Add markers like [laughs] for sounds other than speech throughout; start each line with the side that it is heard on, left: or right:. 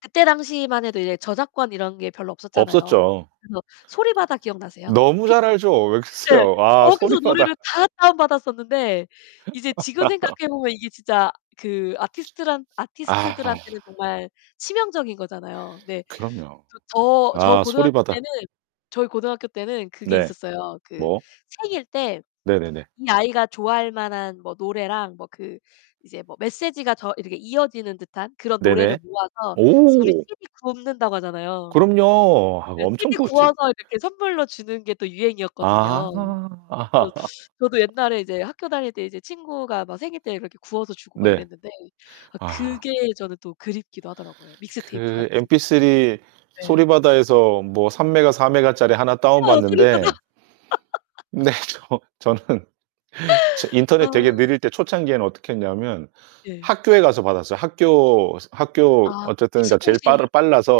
left: 그때 당시만 해도 이제 저작권 이런 게 별로 없었잖아요.
right: 없었죠.
left: 그래서 소리바다 기억나세요?
right: 너무 잘
left: P2P.
right: 알죠. 왜
left: 예.
right: 그러세요? 아,
left: 거기서
right: 소리바다.
left: 노래를 다 다운받았었는데 이제 지금
right: [laughs]
left: 생각해 보면 이게 진짜 그 아티스트란
right: 아.
left: 아티스트들한테는 정말 치명적인 거잖아요. 네.
right: 그럼요.
left: 그리고 저 저
right: 아,
left: 고등학교
right: 소리바다.
left: 때는 저희 고등학교 때는 그게
right: 네.
left: 있었어요. 그
right: 뭐?
left: 생일 때
right: 네네네.
left: 이 아이가 좋아할 만한 뭐 노래랑 뭐 그 이제 뭐 메시지가 저 이렇게 이어지는 듯한 그런 노래를
right: 네네.
left: 모아서 시 우리
right: 오.
left: CD 굽는다고 하잖아요.
right: 그럼요. 하고
left: 이제
right: 엄청
left: CD
right: 구웠지.
left: 구워서 이렇게 선물로 주는 게 또 유행이었거든요. 그래서
right: 아.
left: 저도
right: [laughs]
left: 옛날에 이제 학교 다닐 때 이제 친구가 막 생일 때 이렇게 구워서 주고 막
right: 네.
left: 이랬는데 아
right: 아.
left: 그게 저는 또 그립기도 하더라고요
right: 그
left: 믹스테이프같이.
right: MP3
left: 네.
right: 소리바다에서 뭐 3MB 4MB 짜리 하나
left: 어, 소리바다.
right: 다운받는데
left: [laughs]
right: 네. 저 저는 저 인터넷 되게
left: 아.
right: 느릴 때 초창기에는 어떻게 했냐면
left: 예.
right: 학교에 가서 받았어요. 학교 학교
left: 아,
right: 어쨌든 그러니까 제일
left: PC통신
right: 빠르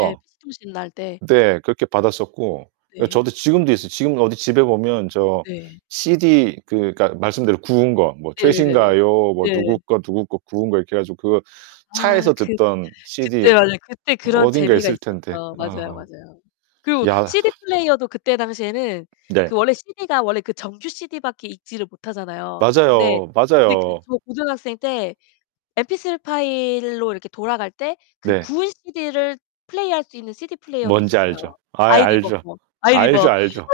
left: 네, PC통신 날 때.
right: 네, 그렇게 받았었고. 그러니까
left: 네.
right: 저도 지금도 있어요. 지금 어디 집에 보면 저
left: 네.
right: CD 그 그러니까 말씀대로 구운 거. 뭐
left: 네네네네.
right: 최신가요, 뭐
left: 네.
right: 누구 거, 누구 거 구운 거 이렇게 해 가지고 그
left: 아
right: 차에서
left: 그
right: 듣던
left: 그때
right: CD
left: 맞아요. 그때 그런
right: 어딘가
left: 재미가
right: 있을 텐데.
left: 있었죠. 맞아요,
right: 아.
left: 맞아요. 그리고
right: 야.
left: CD
right: [exhales]
left: 플레이어도 그때 당시에는
right: 네.
left: 그 원래 CD가 원래 그 정규 CD밖에 읽지를 못하잖아요. 근데
right: 맞아요.
left: 근데 그
right: 맞아요.
left: 저 고등학생 때 MP3 파일로 이렇게 돌아갈 때 그
right: 네.
left: 구운 시디를 플레이할 수 있는 CD 플레이어도
right: 뭔지
left: 있었어요.
right: 알죠. 아이
left: 아이리버
right: 알죠.
left: 그거.
right: 알죠,
left: 아이리버.
right: 알죠.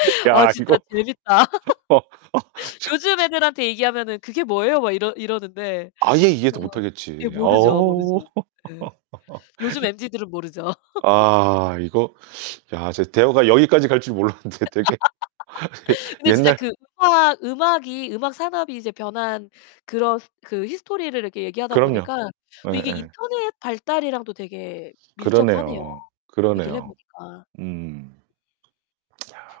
right: [laughs]
left: 아,
right: 야,
left: 진짜
right: 이거
left: 재밌다. [laughs]
right: 저
left: 요즘
right: 저
left: 애들한테 얘기하면은 "그게 뭐예요?" 막 이러 이러는데.
right: 아예
left: 아.
right: 이해도
left: 예
right: 못하겠지.
left: 모르죠,
right: 어.
left: 모르죠. 네. 요즘
right: [laughs]
left: 엠지들은 모르죠. [laughs]
right: 아, 이거 야, 진짜 대화가 여기까지 갈 줄 몰랐는데 되게 예
left: [laughs] 근데 진짜
right: 옛날
left: 그 음악 음악이 음악 산업이 이제 변한 그런 그 히스토리를 이렇게 얘기하다
right: 그럼요.
left: 보니까 또 이게
right: 예예.
left: 인터넷 발달이랑도 되게 밀접하네요.
right: 그러네요.
left: 얘기를 해
right: 그러네요.
left: 보니까.
right: 음.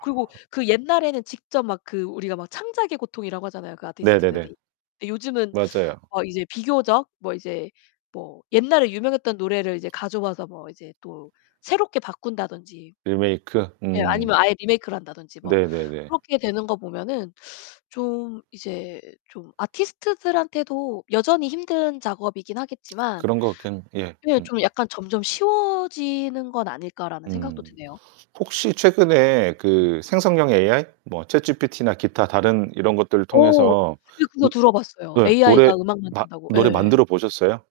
left: 그리고
right: 야.
left: 그 옛날에는 직접 막 그 우리가 막 창작의 고통이라고 하잖아요, 그
right: 네네네.
left: 아티스트들이. 근데 요즘은
right: 맞아요.
left: 어 이제 비교적 뭐 이제 뭐 옛날에 유명했던 노래를 이제 가져와서 뭐 이제 또 새롭게 바꾼다든지.
right: 리메이크.
left: 예,
right: 음.
left: 아니면 아예 리메이크를 한다든지 뭐
right: 네네네.
left: 그렇게 되는 거 보면은 [sucks teeth] 좀 이제 좀 아티스트들한테도 여전히 힘든 작업이긴
right: [smacks lips]
left: 하겠지만
right: 그런 것 같긴 예
left: 네,
right: 음음.
left: 좀 약간 '점점 쉬워지는 건 아닐까.'라는 생각도
right: 음.
left: 드네요.
right: 혹시 최근에
left: 음.
right: 그 생성형 AI? 뭐 ChatGPT나 기타 다른 이런 것들을
left: 어,
right: 통해서
left: 근데 그거
right: 으
left: 들어 봤어요.
right: 예, 노래
left: AI가 음악
right: 마
left: 만든다고.
right: 노래
left: 예예.
right: 만들어 보셨어요?